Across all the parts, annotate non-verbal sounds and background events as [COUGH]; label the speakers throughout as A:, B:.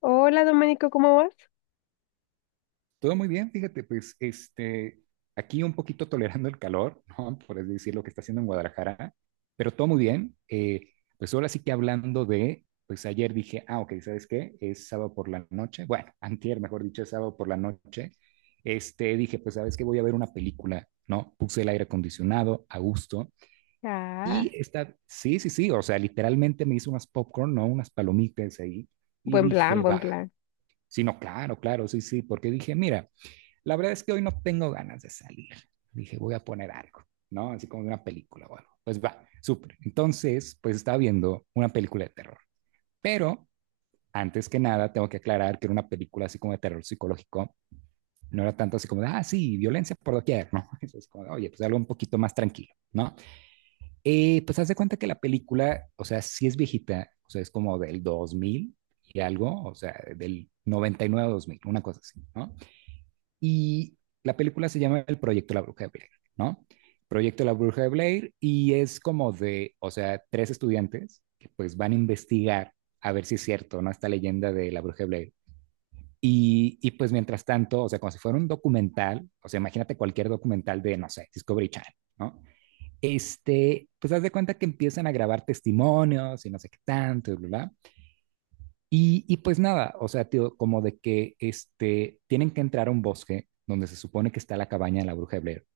A: Hola, Domenico, ¿cómo vas?
B: Todo muy bien, fíjate, pues aquí un poquito tolerando el calor, [LAUGHS] ¿no? Por así decir lo que está haciendo en Guadalajara, pero todo muy bien. Pues ahora sí que hablando pues ayer dije, ok, ¿sabes qué? Es sábado por la noche, bueno, [LAUGHS] antier, mejor dicho, es sábado por la noche. Dije, pues sabes qué, voy a ver una película, ¿no? Puse el aire acondicionado a gusto y
A: Ah,
B: está, sí, sí, sí, o sea, literalmente me hice unas popcorn, ¿no? Unas palomitas ahí y
A: buen plan,
B: dije,
A: buen
B: va,
A: plan.
B: sí, no, claro, claro, sí, sí, porque dije, mira, la verdad es que hoy no tengo ganas de salir. Dije, voy a poner algo, ¿no? Así como una película o algo. Pues va, súper. Entonces, pues estaba viendo una película de terror. Pero antes que nada, tengo que aclarar que era una película así como de terror psicológico. No era tanto así como, ah, sí, violencia por doquier, ¿no? [LAUGHS] Eso es como, oye, pues algo un poquito más tranquilo, ¿no? Pues haz de cuenta que la película, o sea, sí es viejita, o sea, es como del 2000 y algo, o sea, del 99 a 2000, una cosa así, ¿no? Y la película se llama El Proyecto de La Bruja de Blair, ¿no? Proyecto de La Bruja de Blair y es como de, o sea, tres estudiantes que pues van a investigar a ver si es cierto, ¿no? Esta leyenda de la Bruja de Blair. Y pues mientras tanto, o sea, como si fuera un documental, o sea, imagínate cualquier documental de, no sé, Discovery Channel, ¿no? Pues haz de cuenta que empiezan a grabar testimonios y no sé qué tanto, y bla, bla. Y pues nada, o sea, tío, como de que tienen que entrar a un bosque donde se supone que está la cabaña de la bruja de Blair,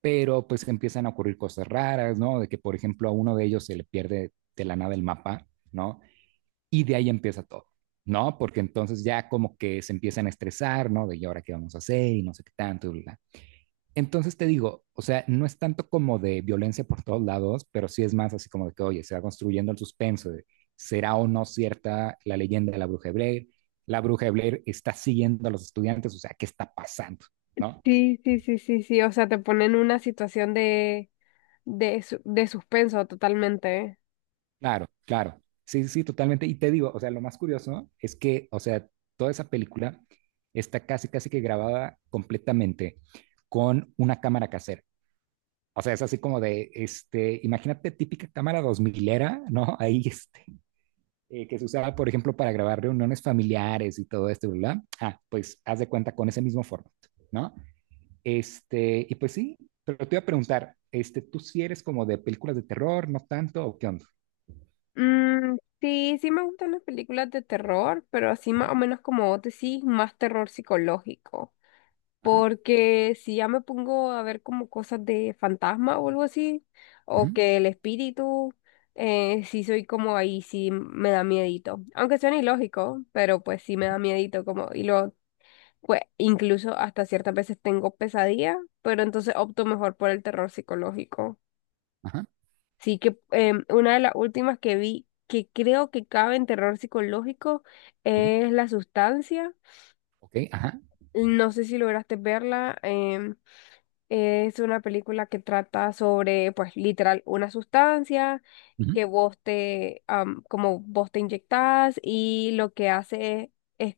B: pero pues empiezan a ocurrir cosas raras, ¿no? De que, por ejemplo, a uno de ellos se le pierde de la nada el mapa, ¿no? Y de ahí empieza todo, ¿no? Porque entonces ya como que se empiezan a estresar, ¿no? De y ahora qué vamos a hacer y no sé qué tanto, y bla. Entonces te digo, o sea, no es tanto como de violencia por todos lados, pero sí es más así como de que, oye, se va construyendo el suspenso de, será o no cierta la leyenda de la bruja de Blair, la bruja de Blair está siguiendo a los estudiantes, o sea, ¿qué está pasando? ¿No?
A: Sí, sí, sí, sí, sí. O sea, te ponen en una situación de suspenso totalmente.
B: Claro, claro. Sí, sí, totalmente. Y te digo, o sea, lo más curioso es que, o sea, toda esa película está casi, casi que grabada completamente con una cámara casera. O sea, es así como de, imagínate típica cámara dos milera, ¿no? Ahí, que se usaba, por ejemplo, para grabar reuniones familiares y todo esto, ¿verdad? Ah, pues haz de cuenta con ese mismo formato, ¿no? Y pues sí, pero te iba a preguntar, ¿tú si eres como de películas de terror, no tanto, o qué onda?
A: Mm, sí, sí me gustan las películas de terror, pero así más o menos como vos decís, más terror psicológico.
B: Ajá,
A: Porque si ya me pongo a ver como cosas de fantasma o algo así, o
B: ujú,
A: que el espíritu, sí soy como ahí, sí me da miedito. Aunque suene ilógico, pero pues sí me da miedito como, y lo Pues incluso hasta ciertas veces tengo pesadillas, pero entonces opto mejor por el terror psicológico.
B: ajá,
A: Sí que una de las últimas que vi que creo que cabe en terror psicológico
B: ujú,
A: es La Sustancia.
B: ok, ajá,
A: No sé si lograste verla. Es una película que trata sobre, pues literal, una sustancia
B: ujú,
A: que vos te inyectás y lo que hace es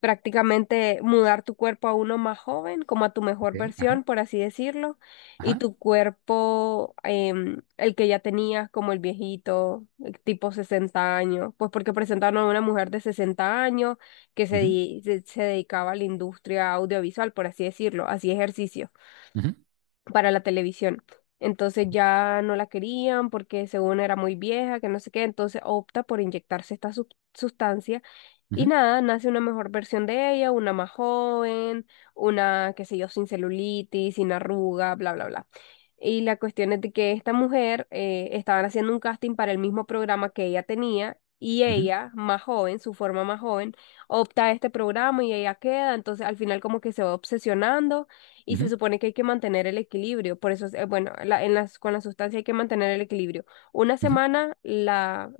A: prácticamente mudar tu cuerpo a uno más joven, como a tu mejor
B: ok, ajá,
A: versión, por así decirlo, y
B: ajá,
A: tu cuerpo, el que ya tenías como el viejito, el tipo 60 años, pues porque presentaron a una mujer de 60 años que se,
B: ujú,
A: di- se, se dedicaba a la industria audiovisual, por así decirlo, hacía ejercicio
B: ujú,
A: para la televisión. Entonces ya no la querían porque según era muy vieja, que no sé qué, entonces opta por inyectarse esta sustancia y
B: ujú,
A: nada, nace una mejor versión de ella, una más joven, una, qué sé yo, sin celulitis, sin arruga, bla, bla, bla. Y la cuestión es de que esta mujer estaban haciendo un casting para el mismo programa que ella tenía y
B: ujú,
A: ella, más joven, su forma más joven, opta a este programa y ella queda, entonces al final como que se va obsesionando y se
B: ujú,
A: supone que hay que mantener el equilibrio, por eso, bueno, con la sustancia hay que mantener el equilibrio. Una
B: ujú,
A: semana la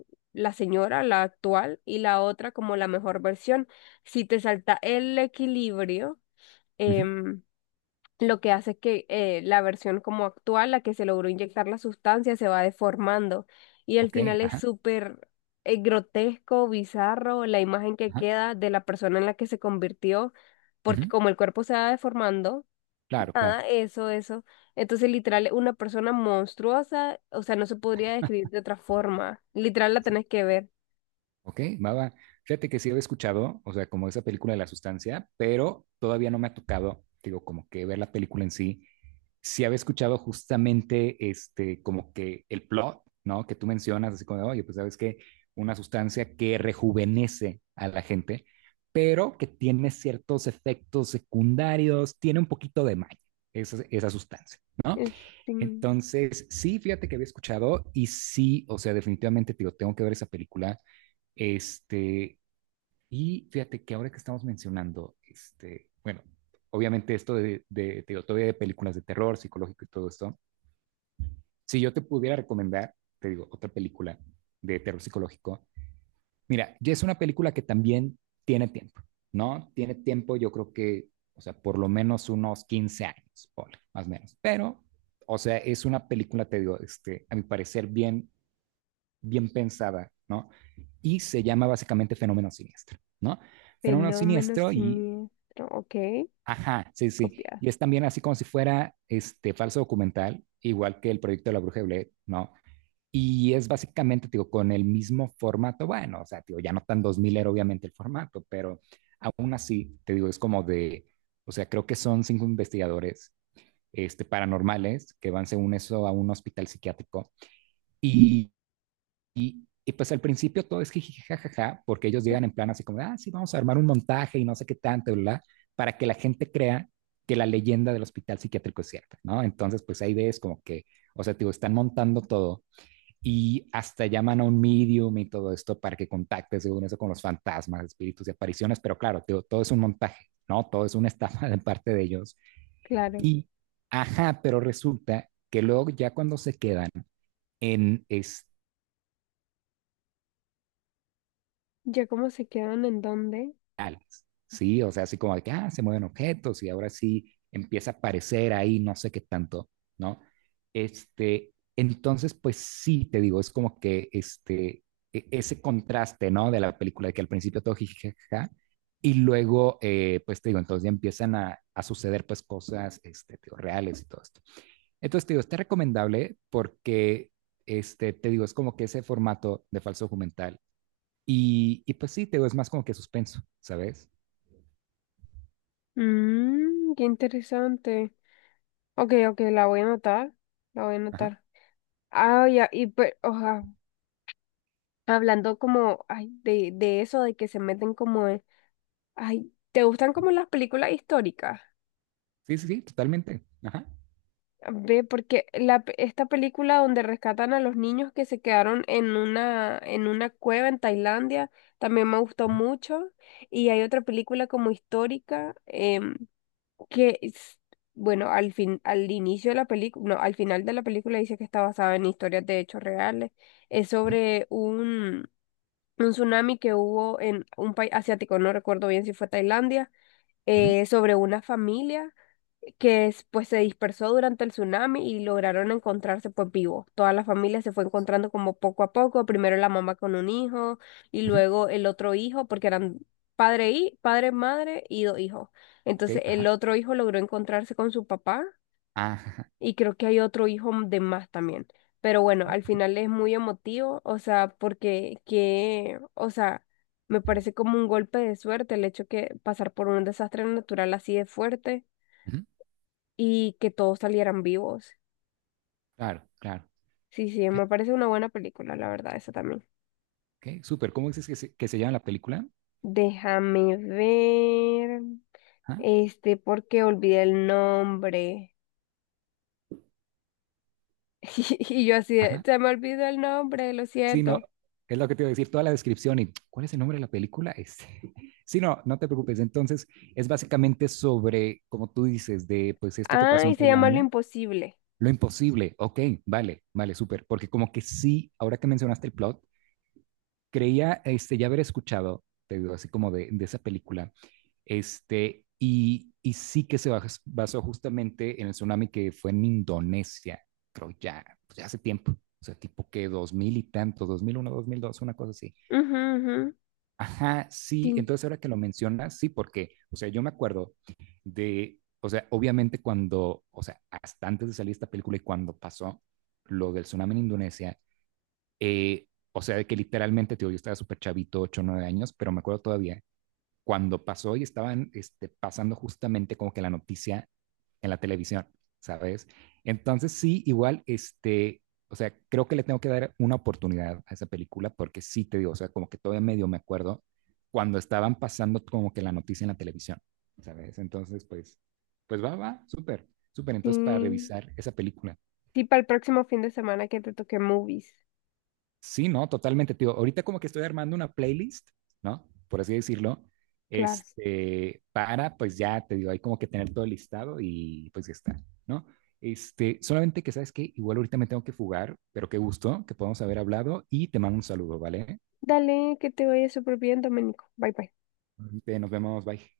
A: señora, la actual, y la otra como la mejor versión. Si te salta el equilibrio,
B: ujú,
A: em, lo que hace es que la versión como actual, la que se logró inyectar la sustancia, se va deformando. Y al
B: ok,
A: final es
B: ajá,
A: súper grotesco, bizarro, la imagen que
B: ajá,
A: queda de la persona en la que se convirtió, porque
B: ujú,
A: como el cuerpo se va deformando,
B: claro, claro,
A: nada, eso, eso. Entonces, literal, es una persona monstruosa, o sea, no se podría describir de otra
B: ajá,
A: forma. Literal, la
B: sí,
A: tenés que ver.
B: ok, va, va. Fíjate que sí había escuchado, o sea, como esa película de la sustancia, pero todavía no me ha tocado, digo, como que ver la película en sí. Sí había escuchado justamente, como que el plot, ¿no? Que tú mencionas, así como, de, oye, pues sabes que una sustancia que rejuvenece a la gente, pero que tiene ciertos efectos secundarios, tiene un poquito de maña, esa sustancia, ¿no?
A: Este
B: Entonces, sí, fíjate que había escuchado y sí, o sea, definitivamente, tío, tengo que ver esa película. Este, y fíjate que ahora que estamos mencionando, bueno, obviamente esto te digo, todavía de películas de terror psicológico y todo esto, si yo te pudiera recomendar, te digo, otra película de terror psicológico. Mira, ya es una película que también tiene tiempo, ¿no? Tiene tiempo, yo creo que, o sea, por lo menos unos 15 años, ponle, más o menos. Pero, o sea, es una película, te digo, a mi parecer, bien, bien pensada, ¿no? Y se llama básicamente Fenómeno Siniestro, ¿no? Fenómeno
A: fenómeno
B: Siniestro y,
A: siniestro. Ok,
B: ajá, sí, sí.
A: copiado.
B: Y es también así como si fuera este falso documental, igual que el proyecto de la Bruja de Blair, ¿no? Y es básicamente, digo, con el mismo formato, bueno, o sea, digo, ya no tan 2000 era obviamente el formato, pero aún así, te digo, es como de, o sea, creo que son cinco investigadores paranormales que van según eso a un hospital psiquiátrico y, y pues al principio todo es jiji, jajaja, porque ellos llegan en plan así como, ah, sí, vamos a armar un montaje y no sé qué tanto, bla, para que la gente crea que la leyenda del hospital psiquiátrico es cierta, ¿no? Entonces, pues ahí ves como que, o sea, digo, están montando todo y hasta llaman a un medium y todo esto para que contacte, según eso, con los fantasmas, espíritus y apariciones, pero claro, todo es un montaje, ¿no? Todo es una [LAUGHS] estafa de parte de ellos.
A: Claro.
B: Y, ajá, pero resulta que luego ya cuando se quedan en, es,
A: ¿Ya cómo se quedan en dónde?
B: digitales, ¿sí? O sea, así como de que, ah, se mueven objetos y ahora sí empieza a aparecer ahí no sé qué tanto, ¿no? Entonces, pues sí, te digo, es como que ese contraste, ¿no? De la película, de que al principio todo jijijaja, y luego, pues te digo, entonces ya empiezan a suceder pues cosas, te digo, reales y todo esto. Entonces, te digo, está recomendable porque, te digo, es como que ese formato de falso documental. Y pues sí, te digo, es más como que suspenso, ¿sabes?
A: Mmm, qué interesante. Ok, ok, la voy a anotar. La voy a
B: Ajá.
A: anotar. Ah, ya, y pues, oja, hablando como, ay, de eso, de que se meten como en- Ay, ¿te gustan como las películas históricas?
B: Sí, sí, sí, totalmente. Ajá.
A: Ve, porque esta película donde rescatan a los niños que se quedaron en una cueva en Tailandia, también me gustó
B: Ajá.
A: mucho. Y hay otra película como histórica, que es- bueno, al fin, al inicio de la película, no, al final de la película dice que está basada en historias de hechos reales. Es
B: Ujú,
A: sobre un tsunami que hubo en un país asiático, no recuerdo bien si fue Tailandia
B: ujú,
A: sobre una familia pues se dispersó durante el tsunami y lograron encontrarse pues vivos. Toda la familia se fue encontrando como poco a poco, primero la mamá con un hijo y
B: ujú,
A: luego el otro hijo, porque eran padre, madre y 2 hijos.
B: ok,
A: Entonces el
B: ajá.
A: otro hijo logró encontrarse con su papá
B: Ah, ajá.
A: y creo que hay otro hijo de más también. Pero bueno, al
B: Ok,
A: final es muy emotivo, o sea, porque que, o sea, me parece como un golpe de suerte el hecho que pasar por un desastre natural así de fuerte
B: ujú,
A: y que todos salieran vivos.
B: claro, claro.
A: Sí, sí, me
B: Fíjate,
A: parece una buena película, la verdad, esa también.
B: ok, súper. ¿Cómo dices que que se llama la película?
A: Déjame ver,
B: Ajá.
A: este, porque olvidé el nombre. [LAUGHS] Y yo así, de,
B: Ajá.
A: se me olvidó el nombre, lo
B: Sí, no,
A: siento.
B: es lo que te iba a decir, toda la descripción y ¿cuál es el nombre de la película? Este. [LAUGHS] Sí, no, no te preocupes. Entonces, es básicamente sobre, como tú dices, de pues esto que pasó
A: Ay,
B: en
A: se llama Lo
B: Tailandia,
A: Imposible.
B: lo imposible. Ok, vale, vale, súper. Porque como que sí, ahora que mencionaste el plot, creía ya haber escuchado, te digo, así como de esa película. Y sí que se basó justamente en el tsunami que fue en Indonesia, creo ya, pues ya hace tiempo. O sea, tipo que 2000 y tanto, 2001, 2002, una cosa así.
A: Ujú, ujú.
B: Ajá, sí,
A: Sí.
B: entonces ahora que lo mencionas, sí, porque, o sea, yo me acuerdo de, o sea, obviamente cuando, o sea, hasta antes de salir esta película y cuando pasó lo del tsunami en Indonesia, eh, o sea, de que literalmente, tío, yo estaba súper chavito, 8 o 9 años, pero me acuerdo todavía cuando pasó y estaban pasando justamente como que la noticia en la televisión, ¿sabes? Entonces sí, igual, o sea, creo que le tengo que dar una oportunidad a esa película porque sí te digo, o sea, como que todavía medio me acuerdo cuando estaban pasando como que la noticia en la televisión, ¿sabes? Entonces, pues, pues va, va, súper, súper.
A: Sí,
B: Entonces, para revisar esa película.
A: sí, para el próximo fin de semana que te toque movies.
B: Sí, no, totalmente, tío. Ahorita como que estoy armando una playlist, ¿no? Por así decirlo,
A: Claro.
B: para, pues ya te digo, hay como que tener todo listado y pues ya está, ¿no? Solamente que sabes que igual ahorita me tengo que fugar, pero qué gusto que podamos haber hablado y te mando un saludo, ¿vale?
A: Dale, que te vaya súper bien, Domenico. Bye bye.
B: Ahorita nos vemos, bye.